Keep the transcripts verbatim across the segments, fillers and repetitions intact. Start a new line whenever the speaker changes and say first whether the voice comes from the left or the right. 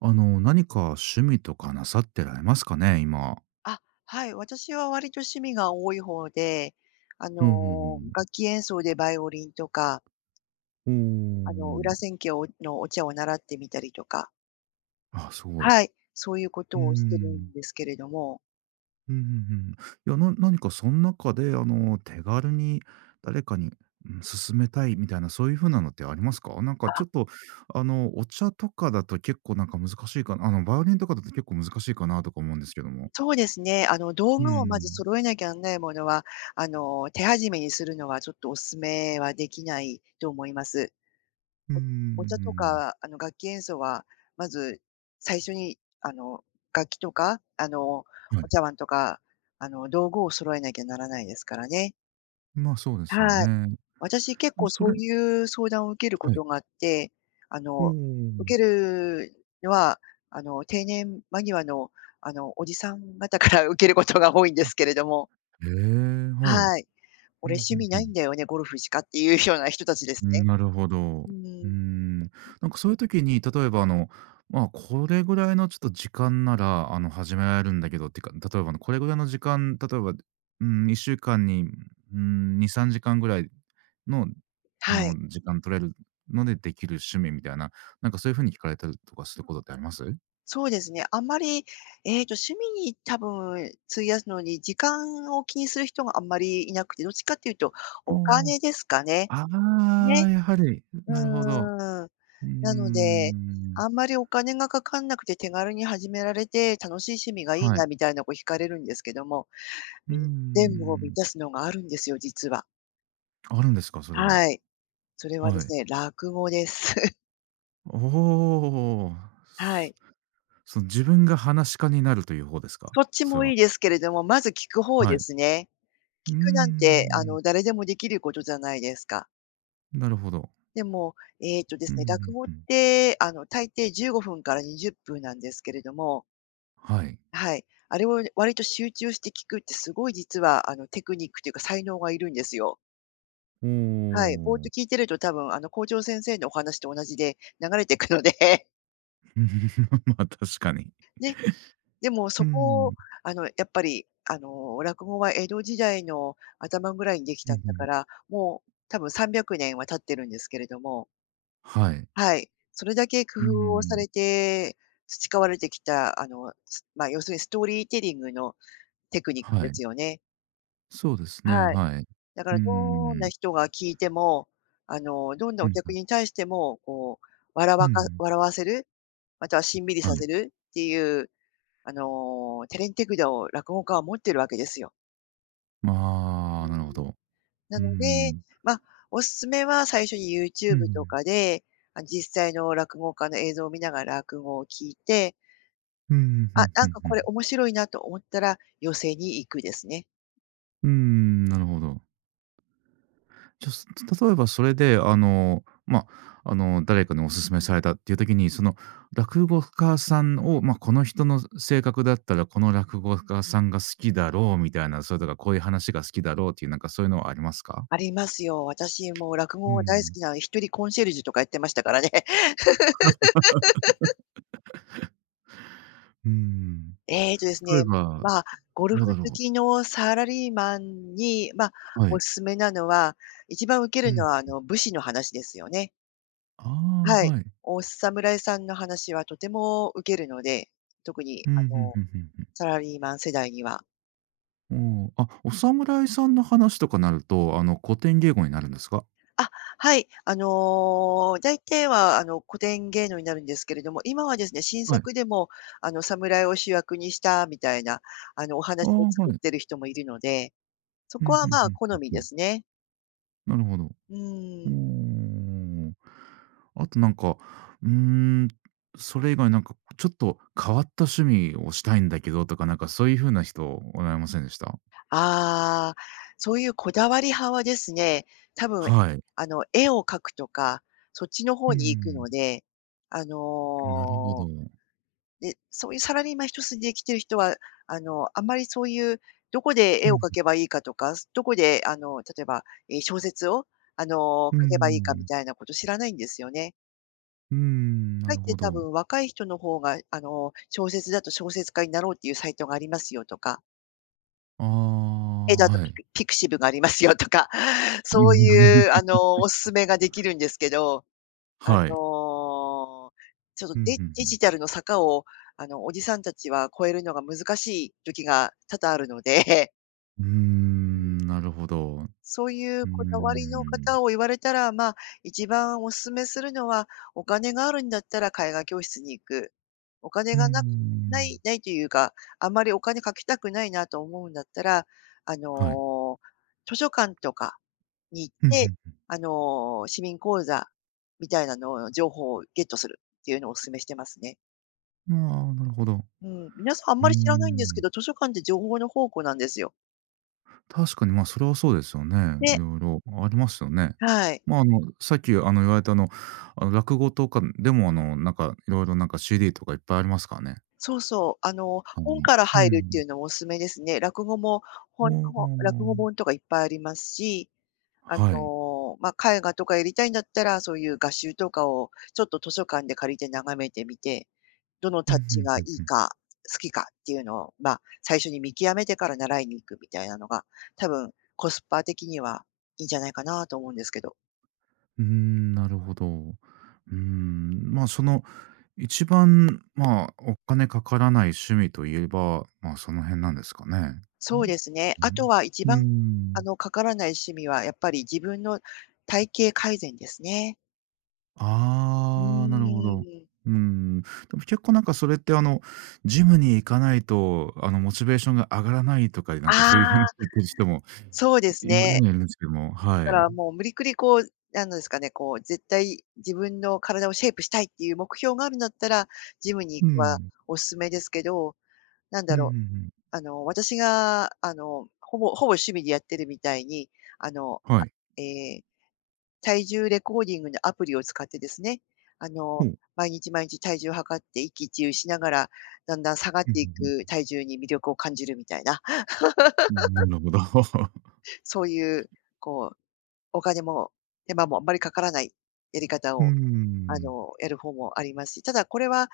right: あの、何か趣味とかなさってられますかね？今。
left: あ、はい、私は割と趣味が多い方で、あ
right: うんう
left: の、楽
right: ん
left: 器演奏でバイオリンとか、
right: う
left: あの、
right: ん。お
left: 裏
right: お。
left: 千家をのお茶を習ってみたりとか、
right: あ、すごい。
left: はい、そういうこ
right: う
left: とをしてるん
right: ん。
left: ですけれども。
right: うんうんうん。いや、な何かその中で、あの、手軽に誰かに、うん、勧めたいみたいな、そういう風なのってありますか？なんかち
left: あ、
right: ょっと、あの、お茶とかだと結構なんか難しいかなあの、バイオリンとかだと結構難しいかなとか思うんですけども。
left: そうですね、あの、道
right: う
left: 具をまず
right: ん。
left: 揃えなきゃなんないものは、あの、手始めにするのはちょっとお勧めはできないと思います。
right: うん、う
left: お茶と
right: ん
left: か、あの、楽器演奏は、まず最初に、あの、楽器とか、あの、
right: はい。
left: お茶碗とか、あの、道具を揃えなきゃならないですからね。
right: まあ、そうですよ
left: はい。
right: ね。
left: 私、結構
right: そ
left: そ
right: れ
left: ういう相談を受けるこ
right: はい。
left: とがあって、あ
right: お
left: の、受
right: お。
left: けるのは、あの、定年間際の、あの、おじさん方から 受けることが多いんですけれども、
right: ええ、はい。
left: はい。
right: う
left: 俺
right: んふ
left: 趣
right: ん
left: 味
right: ふ
left: ないん
right: ん。
left: だよね、ゴルフしかっていうような人たちです
right: う
left: ね。
right: ん、なるほど。う
left: う
right: ー
left: ん、
right: ん。なんかそういう時に、例えばあの、まあ、これぐらいのちょっと時間なら、あの、始められるんだけどっていうか、例えばあの、これぐらいの時間、例えば、うん、いっしゅうかんに、うん、に、さんじかんぐらいの、あ
left: はい。
right: の、時間取れるのでできる趣味みたいな、なんかそういう風に聞かれたりとかすることってあります？
left: そうですね。あんまり、えっと、趣味に多分費やすのに、時間を気にする人があんまりいなくて、どっちかっていうと、
right: あ
left: お
right: あ。
left: 金ですかね。
right: あ
left: ね。
right: あ、やはり、
left: う
right: なるほど。
left: ーん。
right: うー
left: なので、
right: ん。
left: あんまりお金がかかんなくて手軽に始められて、楽しい趣味がいい
right: は
left: な
right: い。
left: みたいな、こう惹かれるんですけども、
right: うー
left: み全部を満
right: ん。
left: たすのがあるんですよ、実は。
right: あるんですか？それが。
left: はい。それはで
right: は
left: す
right: い。
left: ね、落語です。
right: おお。
left: は
right: す
left: い。
right: その自分が話し家になるという方ですか？
left: そっち
right: それ
left: もい
right: は。
left: いですけれども、まず聞く方
right: は
left: で
right: い。
left: すね。
right: う
left: 聞
right: ー
left: くなんて、あ
right: ん。
left: の、誰でもできることじゃないですか。
right: なるほど。
left: でも、えっとで
right: う
left: す
right: んう
left: ね、落
right: ん
left: 語っ
right: うん。
left: て、あの、大抵じゅうごふんからにじゅっぷんなんですけれども、
right: はい。
left: はい。あれを割と集中して聞くってすごい実は、あの、テクニックというか才能がいるんですよ。
right: お
left: はい。ぼーっと聞
right: お。
left: いてると多分、あの、校長先生のお話と同じで流れてくので
right: ま、確かに。
left: ね。でも
right: う
left: そこ
right: ん。
left: を、あの、やっぱり、あの、落語は江戸時代の頭ぐらいにでき
right: うん
left: た
right: う
left: んだか
right: ん。
left: ら、もう多分さんびゃくねんは経ってるんですけれども、
right: はい。
left: はい。それだけ工
right: う
left: 夫をさ
right: ん。
left: れて培われてきた、あの、すまあ、要するにストーリーテリングのテクニック
right: は
left: で
right: い。
left: すよね。
right: そうですね、
left: はい。
right: はい。
left: だか
right: う
left: らどんな
right: ん。
left: 人が聞いても、あの、どんな
right: う
left: お
right: ん、
left: 客に対しても、こう、笑
right: う
left: わか
right: ん。
left: 笑わせる、またはしんみり
right: は
left: させ
right: い。
left: るっていう、あの、手練手管を落語家は持ってるわけですよ。う
right: まあ、なるほ
left: ん。
right: ど。
left: な
right: う
left: ので、
right: ん。
left: まあ、おすすめは最初に
right: う
left: YouTube と
right: ん。
left: かで、あ、実際の落語家の映像を見ながら落語を聞いて、
right: うん、う
left: あ、
right: ん
left: な
right: う
left: ん
right: ん
left: か
right: う
left: こ
right: ん。
left: れ面白いなと思ったら、寄席に行くですね。
right: うん、なるほど。じゃ、す例えばそれで、あの、ま、あの、誰かにお勧めされたっていう時に、その落語家さんを、ま、この人の性格だったら、この落語家さんが好きだろうみたいな、それとかこういう話が好きだろうっていう、なんかそういうのはありますか？
left: ありますよ。私もう落
right: う
left: 語が大好
right: ん。
left: きなので、一人コンシェルジュとかやってましたからね。
right: うーん。
left: ええとです
right: 例え
left: ね、
right: ば、
left: まあ、ゴルフ
right: どうだ
left: 好
right: ろ
left: きのサラリーマンに、まあ、
right: う。は
left: お
right: い。
left: すすめなのは、一番受け
right: う
left: るの
right: ん。
left: はあの武士の話ですよね。
right: あ
left: は
right: あ、
left: い。
right: はい。
left: お侍さんの話はとても受けるので、特に
right: う
left: あ
right: ん、ふん
left: の、
right: ふんふん
left: サラリーマン世代には。
right: ふん。おお、あ、お侍さんの話とかなると、あの、古典芸語になるんですか？
left: あ、はい。あの、大体は、あの、古典芸能になるんですけれども、今はですね、新
right: はい。
left: 作でも、あの、侍を主役にしたみたいな、あの、お
right: あ
left: 話
right: あ、
left: を作っ
right: はい。
left: てる人もいるので、そ
right: う
left: こ
right: ん、ふ
left: は、
right: ん
left: ま
right: ふ
left: あ、
right: ん
left: 好
right: ふん
left: み
right: ふ
left: で
right: ん。
left: すね。
right: なるほど。う
left: う
right: ー
left: ん。
right: ん。あとなんか、うーん、それ以外なんかちょっと変わった趣味をしたいんだけどとか、なんかそういう風な人おられませんでした？
left: ああ、そういうこだわり派はですね、多分、
right: はい。
left: あの、絵を描くとか、そっちの方
right: う
left: に行くの
right: ん、
left: で、あの
right: なるほ
left: ー
right: ど。
left: で、そういうサラリーマン一筋で生きてる人は、あの、あんまりそういう、どこで
right: う
left: 絵を
right: ん、
left: 描けばいいかとか、どこで、あの、例えば、え、小説を、あの、
right: う
left: 書けばいいかみ
right: ん、
left: たいなこと知らないんですよね。
right: うーん、な
left: かえっ
right: る
left: て
right: ほ
left: 多
right: ど。
left: 分若い人の方が、あの、小説だと小説家になろうっていうサイトがありますよとか、
right: あ
left: 絵
right: あ、
left: だと
right: はい。
left: ピクピクシブがありますよとか、そういう、あ の、お勧めができるんですけど、あ
right: はい。
left: の、ちょっと
right: うん、うんう
left: デデジ
right: ん。
left: タルの坂を、あの、おじさんたちは越えるのが難しい時が多々あるので、
right: うー
left: うん。
right: ん、なるほど。う
left: そういう
right: ー
left: こだわりの
right: ん。
left: 方を言われたら、まあ、一番お勧めするのは、お金があるんだったら絵画教室に行く。お金
right: うー
left: がなくない
right: ん。
left: ないというか、あまりお金かけたくないなと思うんだったら、あ
right: はい。
left: の、図書館とかに行っ
right: う
left: て、
right: ん
left: あの、市民講座みたいなのを情報をゲットするっていうのをお勧めしてますね。
right: うん。ああ、なるほど。
left: うん、皆さんあん
right: うー
left: まり知らないんですけ
right: ん。
left: ど、図書館って情報の宝庫なんですよ。
right: 確かに、まあ、それはそうですよね。
left: ね、
right: いろいろありますよね。
left: はい。
right: まあ、あの、さっき、あの、言われた、あの、あの、落語とかでも、あの、なんか、いろいろなんか、シーディー とかいっぱいありますからね、
left: そうそう、あの、
right: あん
left: 本
right: に。
left: から
right: う
left: 入るってい
right: ん。
left: うのもお勧めですね。落語も、ほん
right: も
left: ほ落語
right: う
left: 本とかいっぱいありますし、あ
right: はい。
left: の、まあ、絵画とかやりたいんだったら、そういう画集とかをちょっと図書館で借りて眺めてみて、どの
right: う
left: タッ
right: んふ
left: チ
right: んふ
left: がい
right: ん
left: い
right: ふん。
left: か、好きかっていうのを、まあ、最初に見極めてから習いに行くみたいなのが、多分コスパ的にはいいんじゃないかなと思うんですけど。
right: うーん、なるほど。うーん、まあ、その、一番、まあ、お金かからない趣味といえば、まあ、その辺なんですかね。
left: そうですね。
right: う
left: あ
right: ん。
left: とは一
right: う
left: 番、
right: ん。う
left: あ
right: ーん。
left: の、かからない趣味はやっぱり自分の体型改善ですね。う
right: ああ、なるほど。
left: ーん。
right: うん。でも結構なんかそれってあの、ジムに行かないと、あの、モチベーションが上がらないとか、なん
left: あ
right: かそういう
left: あ、
right: 風に言ってる人も
left: そうです
right: いるに
left: ね。
right: はいるんですけども、
left: だか
right: はい。
left: らもう無理くりこう、なんですかね、こう絶対自分の体をシェイプしたいっていう目標があるんだったら、ジムに
right: う
left: 行くは
right: ん。
left: おすすめですけど、なん
right: う
left: だ
right: んうん
left: ろ
right: うん。
left: う、あの、私が、あの、ほぼほぼ趣味でやってるみたいに、あの、
right: はい。
left: えー体重レコーディングのアプリを使ってですね、あ
right: ほ
left: の、
right: う。
left: 毎日毎日体重を測って一喜一憂しながら、だんだん下がっ
right: う
left: てい
right: ん
left: く体重に魅力を感じるみたいな、
right: うんうん。なるほど。
left: そういう、こう、お金も手間もあんまりかからないやり方
right: う
left: を、あ
right: ん。
left: の、やる方もありますし、ただこれは、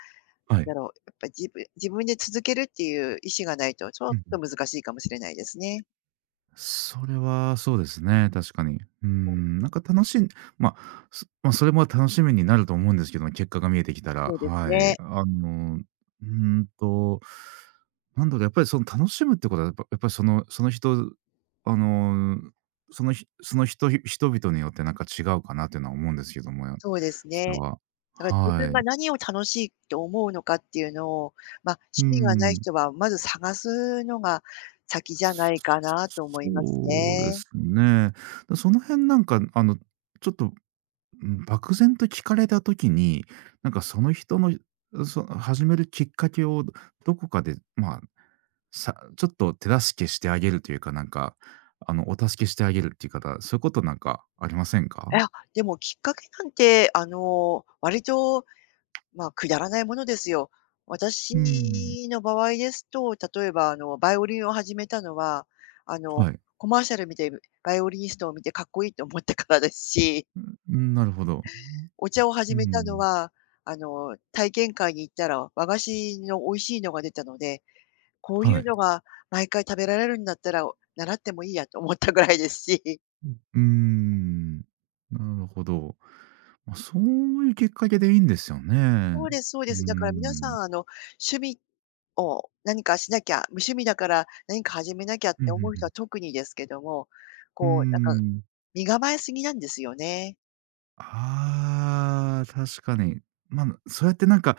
left: な
right: は
left: んだ
right: い。
left: ろう、やっぱ自分自分で続けるっていう意思がないと、ちょっ
right: うんう
left: と
right: ん。
left: 難しいかもしれないですね。
right: それはそうですね、確かに。うん、なんか楽しんまあ、すまあ、それも楽しみになると思うんですけど、結果が見えてきたら、
left: そうです
right: はい。
left: ね。
right: あの、うーんと、なんだろう、やっぱりその楽しむってことは、やっぱやっぱりそのその人あの、そのひその人人々によってなんか違うかなっていうのは思うんですけども、
left: そうです
right: それ
left: ね。
right: は。
left: だから自分
right: は
left: が
right: い。
left: 何を楽しいと思うのかっていうのを、まあ、
right: う
left: 趣味がない
right: ん。
left: 人はまず探すのが先じゃないかなと思います
right: そうで
left: ね。
right: すね。だ、その辺なんかあの、ちょっとうん、漠然と聞かれた時に、なんかその人の、そ始めるきっかけをどこかで、まあ、さちょっと手助けしてあげるというか、なんか、あの、お助けしてあげるっていう方、そういうことなんかありません
left: い
right: か？
left: や、でもきっかけなんて、あの、割と、まあ、くだらないものですよ。
right: うーん、
left: 私の場合ですと、例えば、あの、バイオリンを始めたのは、あの、
right: はい。
left: コマーシャル見て、バイオリニストを見てかっこいいと思ったからですし、
right: うん、なるほど。
left: お茶を始
right: う
left: めたの
right: ん、
left: は、あの、体験会に行ったら和菓子の美味しいのが出たので、こう
right: は
left: いう
right: い。
left: のが毎回食べられるんだったら、習ってもいいやと思ったぐらいですし。
right: うーん、なるほど。まあ、そういうきっかけでいいんですよね。
left: そうですそう
right: う
left: で
right: ー
left: す。だから皆さ
right: ん。
left: ん、あの、趣味を何かしなきゃ、無趣味だから何か始めなきゃっ
right: うん、う
left: て
right: ん
left: 思う
right: う
left: 人は
right: ん。
left: 特にですけども、
right: うー
left: こう、なんか
right: ん。
left: 身構えすぎなんですよね。
right: ああ、確かに。まあ、そうやってなんか、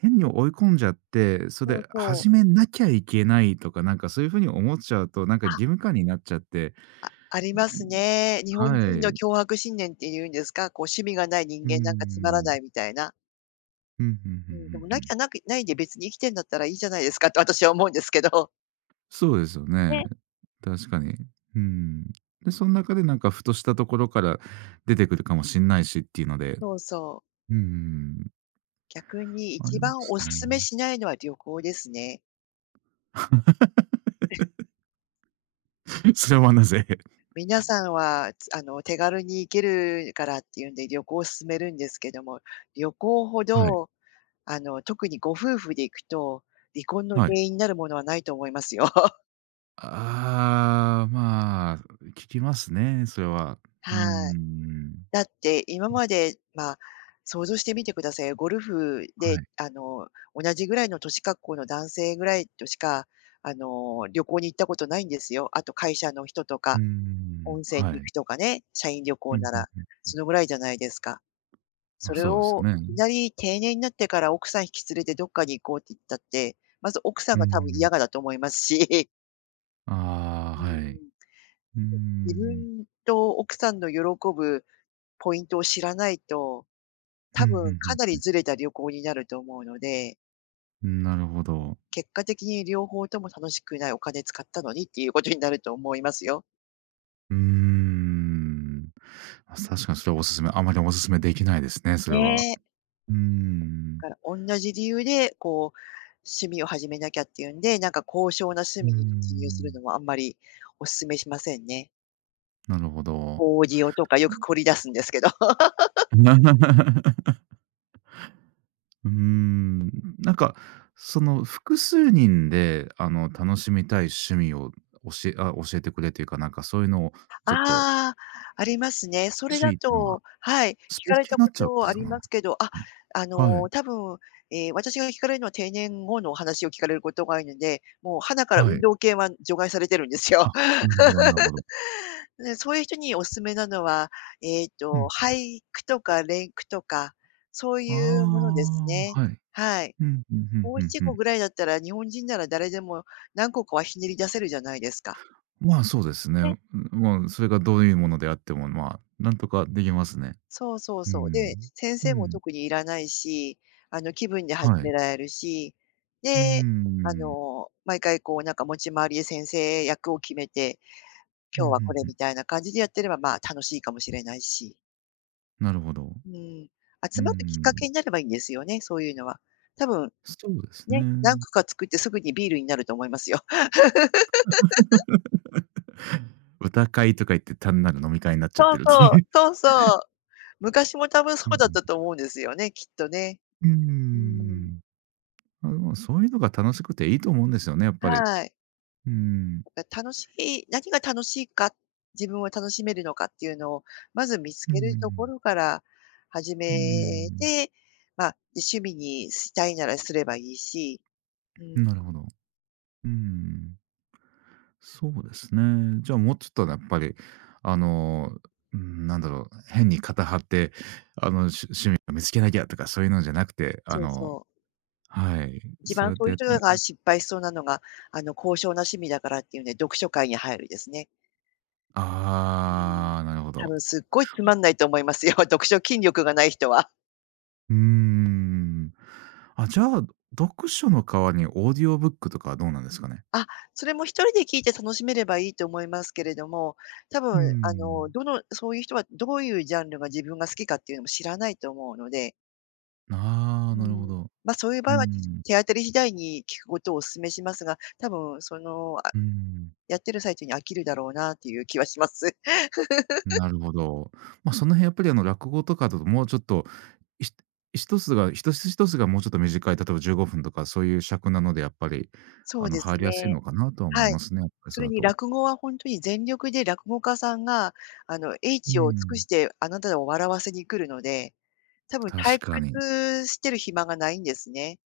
right: 変に追い込んじゃって、そ
left: そ
right: れ
left: う
right: で
left: そ
right: 始め
left: う。
right: なきゃいけないとか、なんかそういう風に思っちゃうと、なんか
left: あ、
right: 義務感になっちゃって、
left: あありますね。日本
right: は
left: 人の
right: い。
left: 強迫信念っていうんですか、こう趣味がない人
right: うー
left: 間なんかつまら
right: ん。
left: ないみたいな。
right: うん、うんうんうん
left: うん、でもな
right: う
left: き
right: ん。
left: ゃなくないで別に生きてんだったらいいじゃないですかって私は思うんですけど。
right: そうですよね。
left: ね。
right: 確かに。うん。で、その中でなんかふとしたところから出てくるかもしんないしっていうので、
left: そうそう。
right: うん、
left: 逆に
right: あ
left: 一
right: りま
left: 番お
right: す
left: 勧め
right: ね。
left: しないのは旅行ですね。
right: それはなぜ？
left: 皆さんは、つあの、手軽に行けるからっていうんで旅行を勧めるんですけども、旅行ほ
right: はい。
left: ど、あの、特にご夫婦で行くと、離婚の
right: はい。
left: 原因になるものはないと思いますよ。
right: ああ、まあ、聞きますね、それは。うー
left: はい。
right: ん。
left: だって今まで、まあ、想像してみてくださいよ。ゴルフ
right: は
left: で、
right: い。
left: あの、同じぐらいの年格好の男性ぐらいとしか、あの、旅行に行ったことないんですよ。あと会社の人と
right: う
left: か、
right: ーん、
left: 温泉に
right: は
left: 行
right: い。
left: くとかね、社員旅
right: う
left: 行
right: ん、
left: な
right: う
left: ら、
right: んまん。
left: そのぐらいじゃないですか。
right: ま
left: そ
right: あ、
left: れ
right: そうですよ
left: をいき
right: ね。
left: なり定年になってから奥さん引き連れてどっかに行こうって言ったって、まず奥さ
right: う
left: ん
right: ー
left: が多分嫌が
right: ん。
left: だと思いますし、
right: あ
left: う
right: あ、
left: ん、
right: はい。うー
left: 自
right: ん。
left: 分と奥さんの喜ぶポイントを知らないと
right: うん
left: 多
right: う
left: 分か
right: ん
left: な
right: う
left: りずれた旅行になると思うので、
right: ん。なるほど。
left: 結果的に両方とも楽しくないお金使ったのにっていうことになると思いますよ。
right: うーん。まあ、確かにそれはおすすめあまりおすすめできないですね、それ
left: ね
right: は。
left: え。
right: うーん。
left: から、おんなじ理由で、こう、趣味を始めなきゃっていうんで、なんか高尚な趣
right: うー
left: 味に突入する
right: ん。
left: のはあんまりお勧めしませんね。
right: なるほど。
left: オーディオとかよく凝り出すんですけど。
right: うーん、なんか、その複数人で、あの、楽しみたい趣味を教えあ、教えてくれというか、なんかそういうのをちょっと
left: ああ、ありますね。そ
right: 欲
left: れ
right: し
left: だ
right: いっていうのは、
left: とはい、聞
right: スポー
left: か
right: ツ
left: れ
right: 系
left: た
right: に
left: こ
right: なっちゃうんで
left: とあ
right: すか
left: り
right: な？
left: ますけど、あ、
right: え
left: あ
right: はい、
left: の、多分、えー私が聞かれるのは定年後のお話を聞かれることが多いので、もうはなから
right: は
left: 運
right: い。
left: 動系は除外されてるんですよ。
right: あ、なるほどなるほど。
left: で、そういう人におすすめなのは、えっ
right: う
left: と、
right: ん。
left: 俳句とか連句とか、そういうもの
right: あ
left: ですね。
right: あ、はい。
left: はい。
right: うん、ふんふんふ
left: し
right: ん
left: て
right: ふ
left: 個
right: ん。
left: ぐらいだったら、日本人なら誰でも何個かはひねり出せるじゃないですか。
right: まあ、そうですね。ん、まあ、それがどういうものであっても、まあ、なんとかできますね。
left: そうそう
right: うー
left: そう。で、
right: ん。
left: 先
right: う
left: 生も
right: ん、
left: 特にいらないし、あの、気分で始
right: は
left: め
right: い。
left: られるし、
right: うー
left: で、あ
right: ん。
left: の、毎回こう、なんか持ち回りで先生役を決めて、
right: ふ
left: 今日
right: ん
left: は
right: ふん
left: これ
right: ふん。
left: みたいな感じでやってれば、まあ、楽しいかもしれないし。
right: なるほど。
left: うん。
right: うー
left: 集まるきっかけ
right: ん。
left: になればいいんですよね、そういうのは。多分、
right: そうです
left: ね、何
right: ね。
left: 個か作ってすぐにビールになると思いますよ。
right: 歌会とか言って単なる飲み会になっちゃっ
left: そう
right: てるって
left: そう、
right: いう。
left: そうそう。昔も多分そ
right: う
left: う
right: ん
left: だ
right: う
left: っ
right: ん。
left: たと思うんですよね、きっとね。う
right: う
left: ん。
right: ん。ま、でもそういうのが楽しくていいと思うんですよね、やっぱり。
left: はい。
right: うん。
left: 楽しい何が楽しいか、自分を楽しめるのかっていうのを、まず見つ
right: う
left: けるとこ
right: ん。
left: ろから始
right: う
left: め
right: ん。
left: て、まあ、で、趣味にしたいならすればいいし、うん、
right: なるほど。うん。そうですね。じゃあ、もうちょっとねやっぱり、あの、うん、なんだろう、変に肩張って、あの、趣趣味を見つけなきゃとかそういうのじゃなくて、あ
left: そう
right: の
left: そう。
right: はい、
left: 一
right: そう
left: 番
right: やっ
left: そ
right: て
left: ういう
right: やって
left: 人が失敗しそうなのが、あの、高尚な趣味だからっていうね、読書会に入るですね。うん。
right: ああ、なるほ
left: 多
right: ど。
left: 分すっごいつまんないと思いますよ、読書筋力がない人は。
right: うーん。あ、じゃあ、読書の代わりにオーディオブックとかはどうなんですかね？
left: あ、それも一人で聞いて楽しめればいいと思いますけれども、多
right: う
left: 分
right: ー
left: あの、
right: ん。
left: どのそういう人はどういうジャンルが自分が好きかっていうのも知らないと思うので、
right: ああ、
left: う
right: なるほ
left: ん。
right: ど。
left: ま、そういう場
right: うー
left: 合は、
right: ん。
left: 手当たり次第に聞くことをお勧めしますが、多分その、あ、
right: うーん。
left: やってる最中に飽きるだろうなっていう気はします。
right: なるほど。ま、その辺やっぱりあの、落語とかだともうちょっと、いし一つが一つ一つがもうちょっと短い、例えばじゅうごふんとかそういう尺なのでやっぱり、
left: そ
right: あ
left: う
right: の、
left: です
right: 入りやすい
left: ね。
right: のかなとは思
left: は
right: い
left: い。
right: ますね、やっぱり
left: そ
right: それ
left: れ
right: だ
left: に
right: と。
left: 落語は本当に全力で落語家さんが、あの、英
right: うー
left: 知を尽く
right: ん、
left: してあなたを笑わせに来るので、多分
right: 確
left: 退
right: かに。
left: 屈してる暇がないんですね。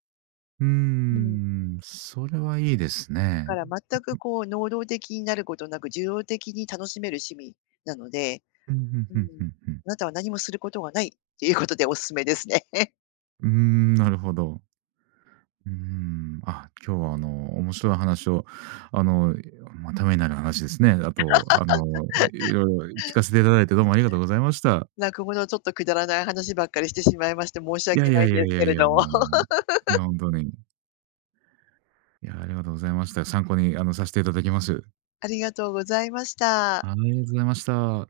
right: うー
left: うん。
right: ん、それはいいです
left: だか
right: ね。
left: ら全くこう能動的になることなく、受動的に楽しめる趣味なので、
right: うん、ふん
left: うん、
right: ふんふんふん。
left: あなたは何もすることがないっていうことでおすすめですね。
right: うーん、なるほど。うーん、あ、今日はあの、面白い話を、あの、まあ、ためになる話ですね。あと、あの、いろいろ聞かせていただいてどうもありがとうございました。
left: なんかこのちょっとくだらない話ばっかりしてしまいまして申し
right: いや
left: 訳
right: い
left: な
right: や
left: いん
right: い
left: で
right: やい
left: すけ
right: やい
left: れ
right: や、
left: ども。
right: もう、いや、本当に。いや、ありがとうございました。参考に、あの、させていただきます。
left: ありがとうございました。
right: ありがとうございました。